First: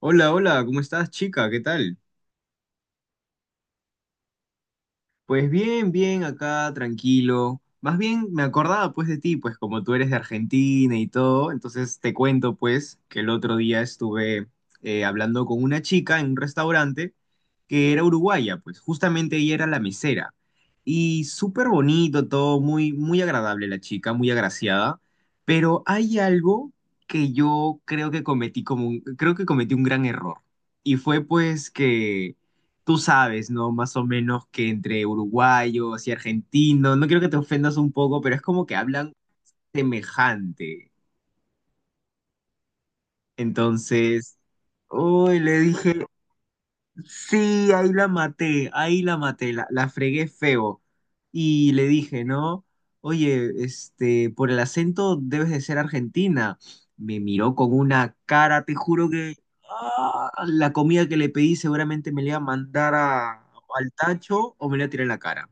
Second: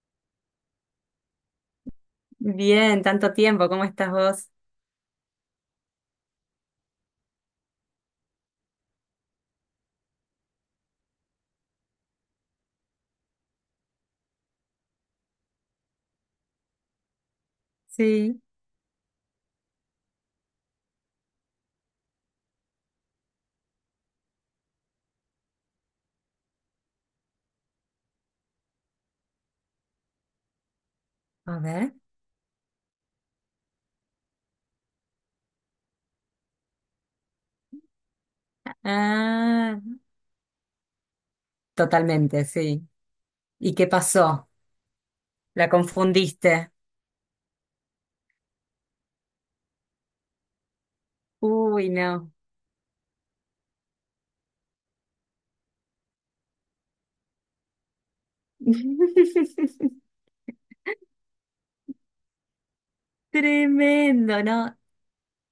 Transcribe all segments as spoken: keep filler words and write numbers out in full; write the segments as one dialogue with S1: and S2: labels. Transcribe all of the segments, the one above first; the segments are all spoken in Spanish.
S1: Hola, hola, ¿cómo estás, chica? ¿Qué tal?
S2: Bien, tanto tiempo, ¿cómo estás vos?
S1: Pues bien, bien, acá, tranquilo. Más bien me acordaba pues de ti, pues como tú eres de Argentina y todo, entonces te cuento pues que el otro día estuve eh, hablando con una chica en un restaurante que era
S2: Sí,
S1: uruguaya, pues justamente ella era la mesera. Y súper bonito todo, muy, muy agradable la chica, muy agraciada, pero hay algo que yo creo que cometí como un, creo que cometí un gran error. Y fue
S2: a
S1: pues
S2: ver.
S1: que tú sabes, ¿no? Más o menos que entre uruguayos y argentinos, no quiero que te ofendas un poco, pero es como que hablan
S2: Ah,
S1: semejante.
S2: totalmente, sí. ¿Y qué
S1: Entonces,
S2: pasó?
S1: uy, le
S2: ¿La
S1: dije,
S2: confundiste?
S1: sí, ahí la maté, ahí la maté, la, la fregué feo. Y le
S2: Uy,
S1: dije,
S2: no.
S1: ¿no? Oye, este, por el acento debes de ser argentina. Me miró con una cara, te juro que ah, la comida que le pedí seguramente me la iba a mandar a- al
S2: Tremendo,
S1: tacho o me
S2: ¿no?
S1: la iba a tirar en la cara.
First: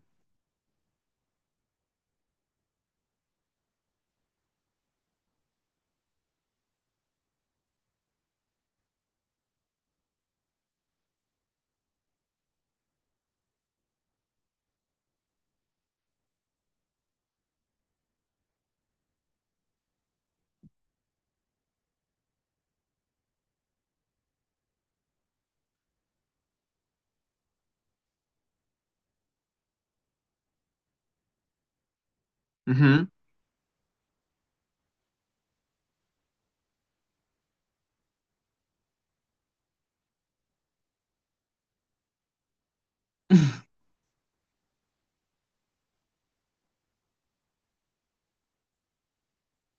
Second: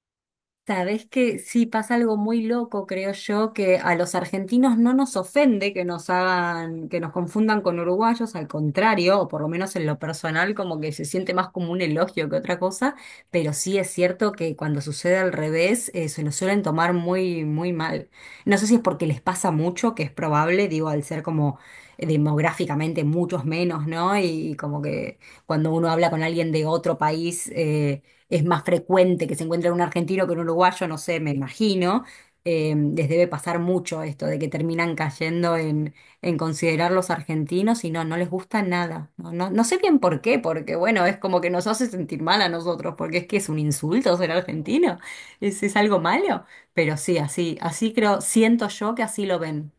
S2: Sabes que sí pasa algo muy loco, creo yo, que a los argentinos no nos ofende que nos hagan, que nos confundan con uruguayos, al contrario, o por lo menos en lo personal, como que se siente más como un elogio que otra cosa, pero sí es cierto que cuando sucede al revés, eh, se lo suelen tomar muy, muy mal. No sé si es porque les pasa mucho, que es probable, digo, al ser como eh, demográficamente muchos menos, ¿no? Y, y como que cuando uno habla con alguien de otro país, eh, es más frecuente que se encuentre un argentino que un uruguayo, no sé, me imagino. Eh,
S1: Ujú.
S2: les debe pasar mucho esto de que terminan cayendo en, en considerar los argentinos y no, no les gusta nada. No, no, no sé bien por qué, porque bueno, es como que nos hace sentir mal a nosotros, porque es que es un insulto ser argentino, es, es algo malo. Pero sí, así, así creo, siento yo que así lo ven.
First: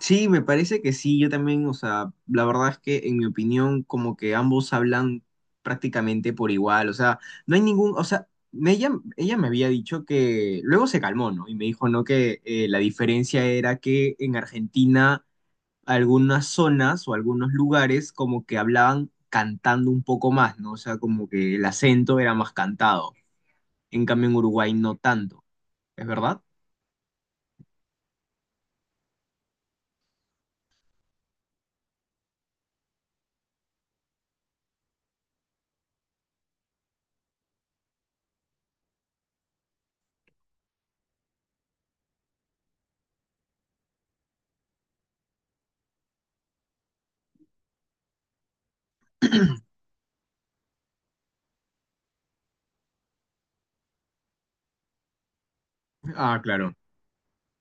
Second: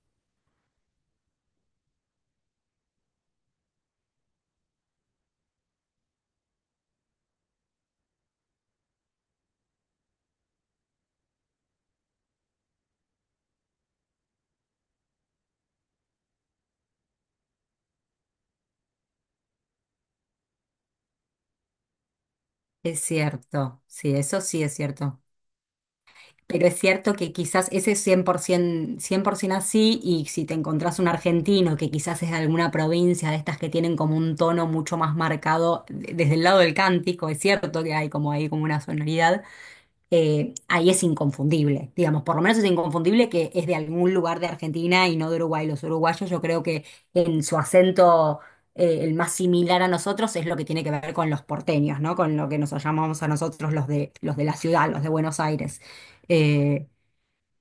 S1: Sí, me parece que sí, yo también, o sea, la verdad es que en mi opinión como que ambos hablan prácticamente por igual, o sea, no hay ningún, o sea, me- ella, ella me había dicho que luego se calmó, ¿no? Y me dijo, ¿no? Que eh, la diferencia era que en Argentina algunas zonas o algunos lugares como que hablaban cantando un poco más, ¿no? O sea, como que el acento era más
S2: Es
S1: cantado,
S2: cierto,
S1: en
S2: sí,
S1: cambio en
S2: eso sí es
S1: Uruguay no
S2: cierto.
S1: tanto, ¿es verdad?
S2: Pero es cierto que quizás ese es cien por cien por ciento así, y si te encontrás un argentino que quizás es de alguna provincia de estas que tienen como un tono mucho más marcado de- desde el lado del cántico, es cierto que hay como ahí como una sonoridad, eh, ahí es inconfundible, digamos, por lo menos es inconfundible que es de algún lugar de Argentina y no de Uruguay. Los uruguayos yo creo que en su acento eh, el más similar a nosotros es lo que tiene que ver con los porteños, ¿no? Con lo que nos llamamos a nosotros los de, los de la ciudad, los de Buenos Aires.
S1: Ah, claro,
S2: Eh,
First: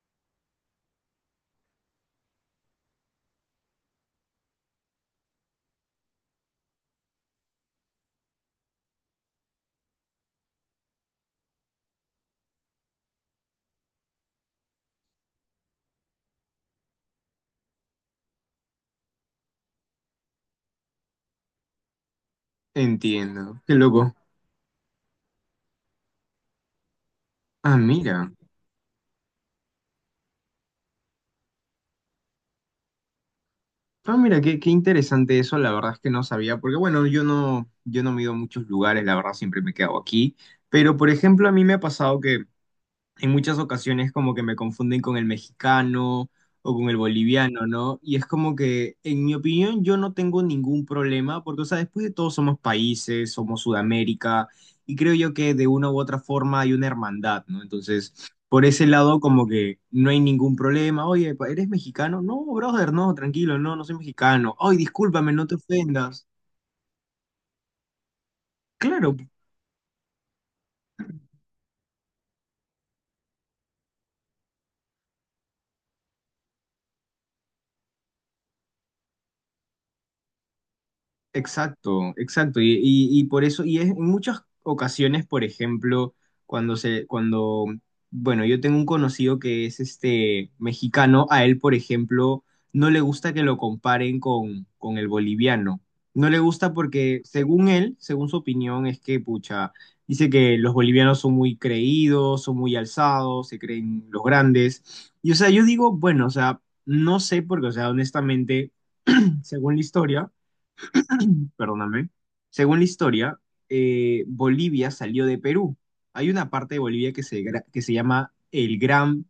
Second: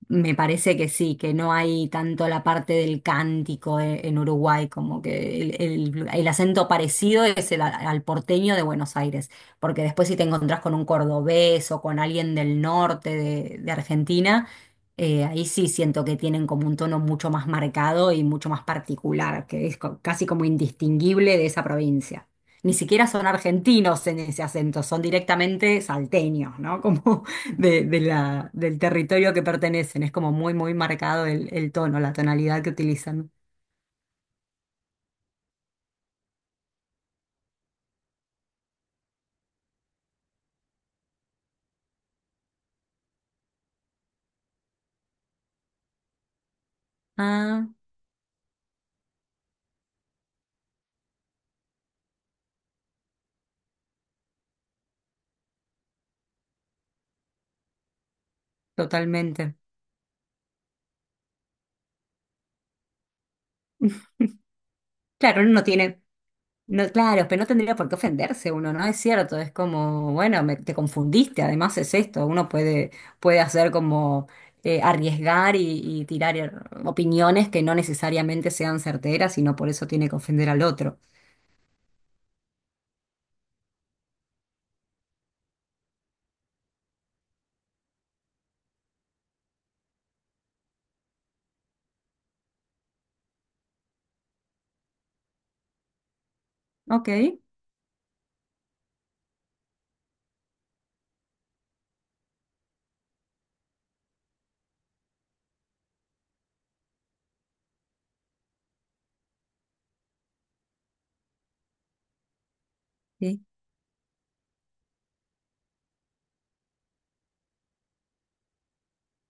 S2: Me parece que sí, que no hay tanto la parte del cántico e- en Uruguay, como que el, el- el acento parecido es el a- al porteño de Buenos Aires, porque después si te encontrás con un cordobés o con alguien del norte de, de Argentina, eh, ahí sí siento que tienen como un tono mucho más marcado y mucho más particular, que es co- casi como indistinguible de esa provincia. Ni siquiera son
S1: entiendo, qué
S2: argentinos
S1: loco.
S2: en ese acento, son directamente salteños, ¿no? Como
S1: Ah,
S2: de, de
S1: mira.
S2: la, del territorio que pertenecen. Es como muy, muy marcado el, el tono, la tonalidad que utilizan.
S1: Ah, mira, qué, qué interesante eso, la verdad es que no sabía, porque bueno, yo no, yo no me he ido a muchos lugares, la verdad siempre me he quedado aquí, pero por ejemplo a mí me ha pasado que en muchas ocasiones como que me confunden con el mexicano o con el boliviano,
S2: Ah,
S1: ¿no? Y es como que, en mi opinión, yo no tengo ningún problema, porque, o sea, después de todo somos países, somos Sudamérica, y creo yo que de una u otra forma hay una hermandad, ¿no? Entonces, por ese lado como
S2: totalmente.
S1: que no hay ningún problema. Oye, pa- ¿eres mexicano? No, brother, no, tranquilo, no, no soy mexicano. Ay, discúlpame,
S2: Claro,
S1: no
S2: uno
S1: te
S2: no tiene,
S1: ofendas.
S2: no, claro, pero no tendría por qué ofenderse uno, ¿no? Es
S1: Claro,
S2: cierto, es como, bueno, me- te confundiste, además es esto, uno puede, puede hacer como eh, arriesgar y, y tirar eh, opiniones que no necesariamente sean certeras y no por eso tiene que ofender al otro.
S1: exacto, exacto. Y, y- y por eso, y es en muchas ocasiones, por ejemplo, cuando se, cuando, bueno, yo tengo un conocido que es este mexicano, a él, por ejemplo, no le gusta que lo comparen con, con el boliviano. No le gusta
S2: Ok,
S1: porque, según él, según su opinión, es que, pucha, dice que los bolivianos son muy creídos, son muy alzados, se creen los grandes. Y, o sea, yo digo, bueno, o sea, no sé porque, o sea, honestamente, según la historia, perdóname, según la historia,
S2: sí.
S1: eh, Bolivia salió de Perú. Hay una parte de Bolivia que se, gra- que se llama el Gran,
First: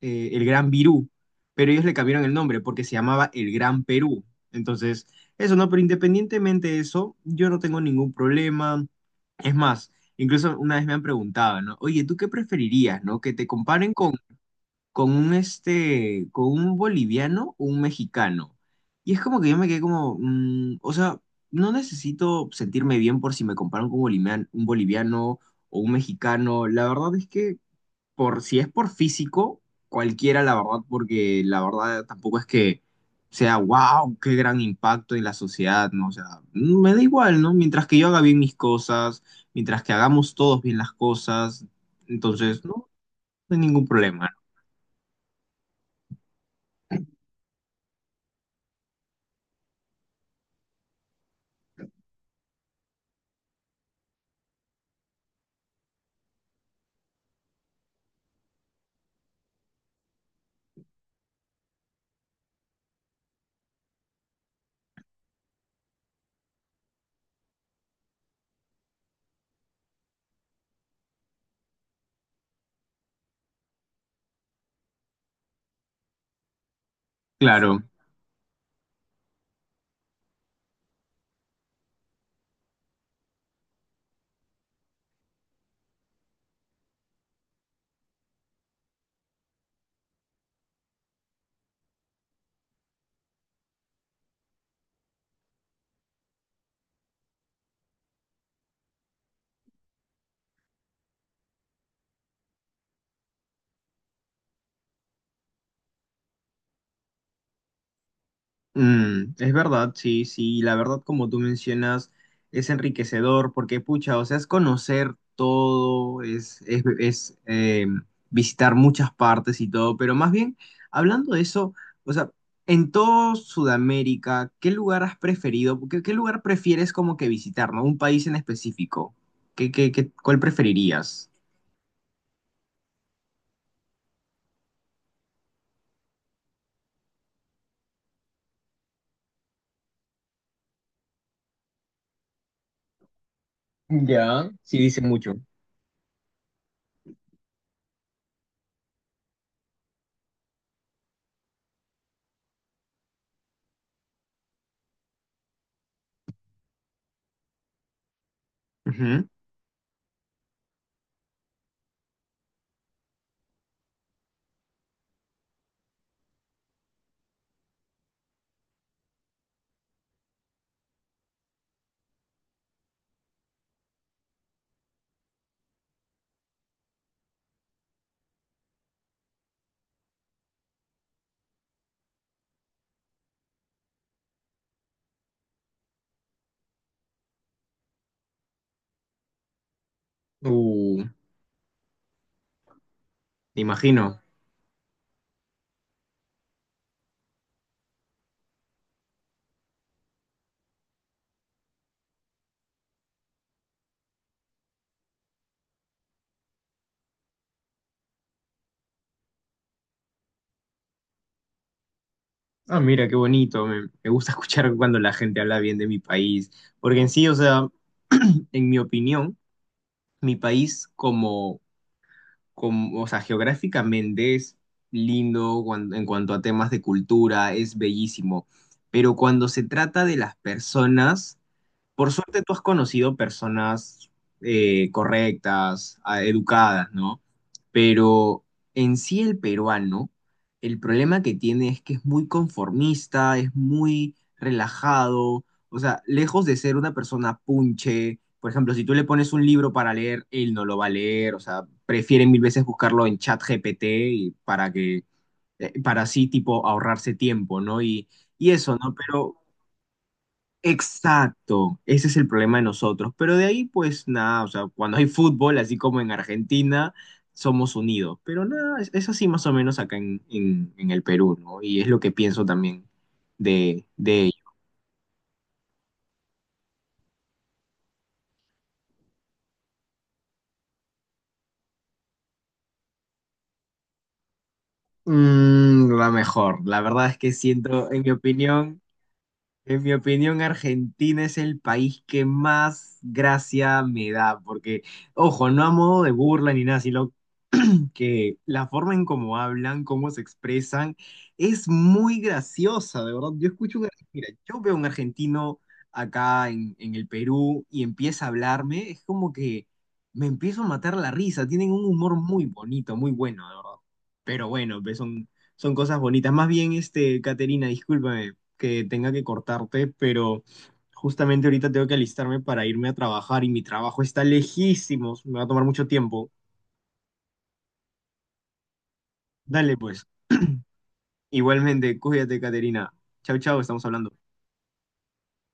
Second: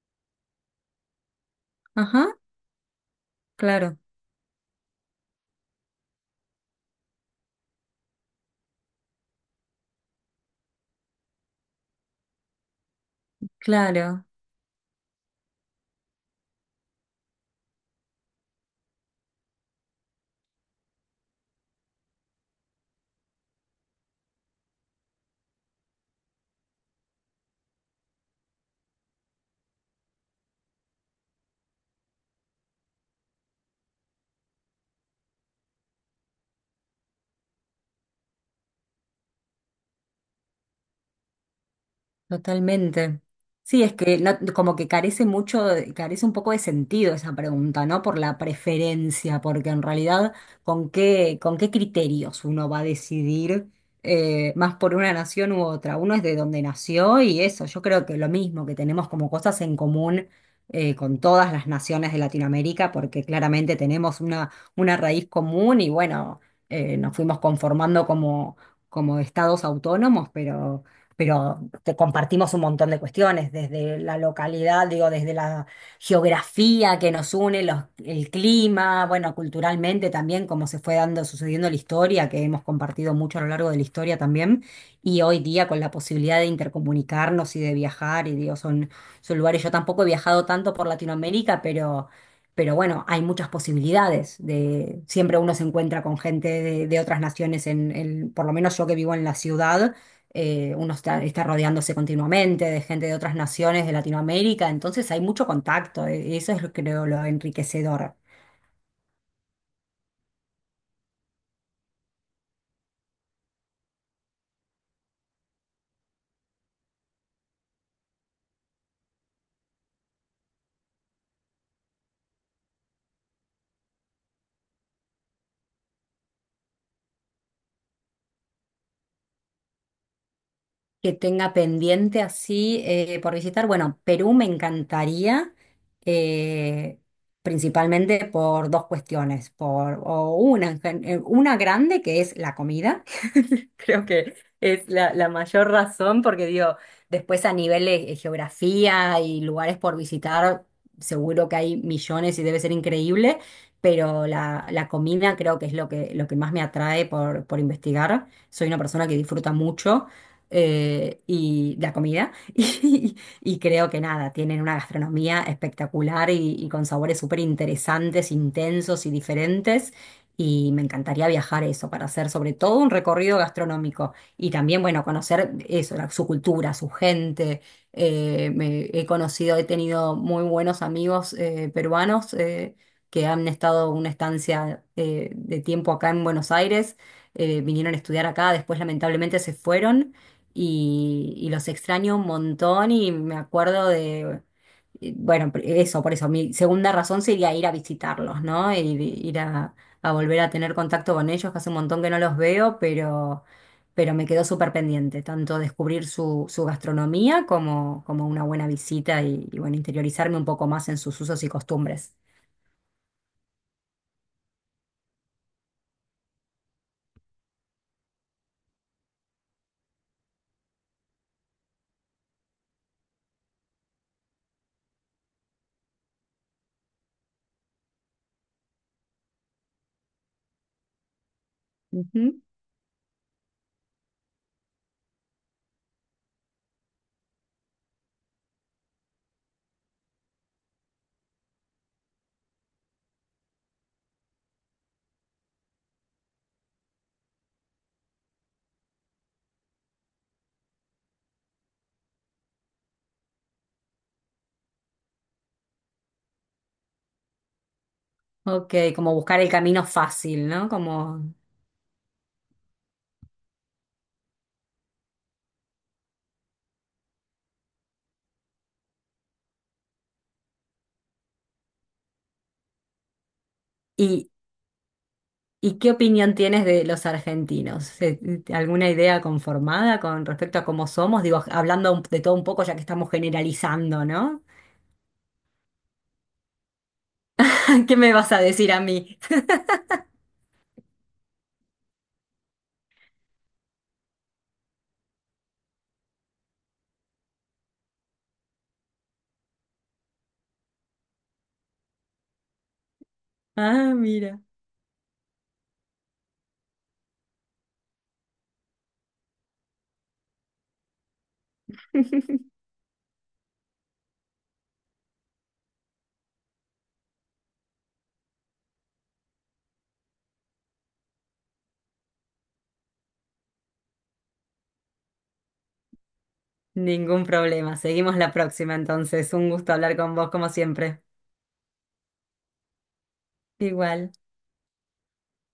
S1: eh, el Gran Virú, pero ellos le cambiaron el
S2: Ajá,
S1: nombre porque se llamaba el Gran
S2: claro,
S1: Perú. Entonces, eso no, pero independientemente de eso, yo no tengo ningún problema. Es más, incluso una vez me han preguntado, ¿no? Oye, ¿tú qué preferirías, no? ¿Que te comparen con
S2: claro.
S1: con un este, con un boliviano o un mexicano? Y es como que yo me quedé como, mm, o sea, no necesito sentirme bien por si me comparan con un bolivian- un boliviano o un mexicano. La verdad es que por si es por físico, cualquiera, la verdad, porque la verdad tampoco es que sea, wow, qué gran impacto en la sociedad, ¿no? O sea, me da igual, ¿no? Mientras que yo haga bien mis cosas, mientras que hagamos todos bien las cosas, entonces, no,
S2: Totalmente.
S1: no hay
S2: Sí,
S1: ningún
S2: es que
S1: problema,
S2: no-
S1: ¿no?
S2: como que carece mucho, de- carece un poco de sentido esa pregunta, ¿no? Por la preferencia, porque en realidad, ¿con qué, con qué criterios uno va a decidir eh, más por una nación u otra? Uno es de donde nació y eso, yo creo que lo mismo, que tenemos como cosas en común eh, con todas las naciones de Latinoamérica, porque claramente tenemos una, una raíz común y bueno, eh, nos fuimos conformando como, como estados autónomos, pero pero te compartimos un montón de cuestiones, desde la localidad, digo, desde la geografía que nos une,
S1: Claro.
S2: los- el clima, bueno, culturalmente también, cómo se fue dando, sucediendo la historia, que hemos compartido mucho a lo largo de la historia también, y hoy día con la posibilidad de intercomunicarnos y de viajar, y digo, son, son lugares, yo tampoco he viajado tanto por Latinoamérica, pero... Pero bueno, hay muchas posibilidades de siempre uno se encuentra con gente de, de otras naciones en, en- por lo menos yo que vivo en la ciudad, eh, uno está, está rodeándose continuamente de gente de otras naciones de Latinoamérica, entonces hay mucho contacto, eh, eso es lo- creo lo enriquecedor.
S1: Mm, es verdad, sí, sí, la verdad como tú mencionas es enriquecedor porque pucha, o sea, es conocer todo, es, es, es, eh, visitar muchas partes y todo, pero más bien, hablando de eso, o sea, en todo Sudamérica, ¿qué lugar has preferido? ¿Qué, qué lugar prefieres como que visitar, ¿no? Un país en específico. ¿Qué, qué, qué- ¿cuál
S2: Que
S1: preferirías?
S2: tenga pendiente así eh, por visitar, bueno, Perú me encantaría, eh, principalmente por dos cuestiones, por o una, en gen- eh, una grande que es la comida. Creo que
S1: Ya, sí
S2: es
S1: dice
S2: la, la
S1: mucho.
S2: mayor razón, porque digo, después a nivel de eh, geografía y lugares por visitar, seguro que hay millones y debe ser increíble, pero la, la comida creo que es lo que, lo que más me atrae por, por investigar. Soy una persona que
S1: Ujú.
S2: disfruta mucho eh, y la comida, y, y creo que nada, tienen una gastronomía espectacular y, y con sabores súper interesantes, intensos y diferentes. Y me encantaría viajar a eso para hacer sobre todo un recorrido gastronómico y también, bueno, conocer eso, la- su cultura, su gente. Eh, me- he conocido, he tenido muy buenos amigos eh, peruanos eh, que han estado una estancia eh, de tiempo acá en Buenos Aires, eh, vinieron a estudiar acá, después lamentablemente se fueron
S1: Uh,
S2: y, y los extraño un montón y me
S1: me
S2: acuerdo
S1: imagino.
S2: de... Bueno, pr- eso, por eso, mi segunda razón sería ir a visitarlos, ¿no? Ir, ir a, a volver a tener contacto con ellos, que hace un montón que no los veo, pero, pero me quedó súper pendiente, tanto descubrir su, su gastronomía como, como una buena visita y, y, bueno, interiorizarme un poco más en sus usos y costumbres.
S1: Ah, mira, qué bonito. Me, me gusta escuchar cuando la gente habla bien de mi país, porque en sí, o sea, en mi opinión, mi país como, como, o sea, geográficamente es lindo cuan- en cuanto a temas de cultura, es bellísimo, pero cuando se trata de las personas... Por suerte
S2: Ujú.
S1: tú has conocido personas eh, correctas, a- educadas, ¿no? Pero en sí el peruano, el problema que tiene es que es muy conformista, es muy relajado, o sea, lejos de ser una persona punche, por ejemplo, si tú le pones un libro para leer, él no lo va a leer, o sea, prefiere mil veces buscarlo en ChatGPT y para que eh, para así tipo ahorrarse tiempo, ¿no? Y, y
S2: Ok,
S1: eso, ¿no?
S2: como
S1: Pero
S2: buscar el camino fácil, ¿no? Como...
S1: exacto, ese es el problema de nosotros. Pero de ahí, pues nada, o sea, cuando hay fútbol, así como en Argentina, somos unidos. Pero nada, es, es así más o menos acá en, en- en el Perú, ¿no? Y es lo que pienso también de, de
S2: ¿Y,
S1: ello.
S2: y qué opinión tienes de los argentinos? Eh, ¿Alguna idea conformada con respecto a cómo somos? Digo, hablando un- de todo un poco, ya que estamos generalizando, ¿no?
S1: Mm, la mejor, la verdad es que siento,
S2: ¿Qué
S1: en mi
S2: me vas a decir
S1: opinión,
S2: a mí?
S1: en mi opinión, Argentina es el país que más gracia me da, porque, ojo, no a modo de burla ni nada, sino que la forma en cómo hablan, cómo se expresan, es muy graciosa, de verdad. Yo escucho un, ar-
S2: Ah,
S1: mira,
S2: mira.
S1: yo veo un argentino acá en, en el Perú y empieza a hablarme, es como que me empiezo a matar la risa. Tienen un humor muy bonito, muy bueno, de verdad. Pero bueno, pues son, son cosas bonitas. Más bien, este, Caterina, discúlpame que tenga que cortarte, pero justamente ahorita tengo que alistarme para irme a trabajar y mi trabajo está lejísimos, me va a tomar mucho tiempo.
S2: Ningún problema. Seguimos la próxima entonces. Un gusto
S1: Dale,
S2: hablar
S1: pues.
S2: con vos como siempre.
S1: Igualmente, cuídate, Caterina. Chau, chau, estamos hablando.
S2: Igual.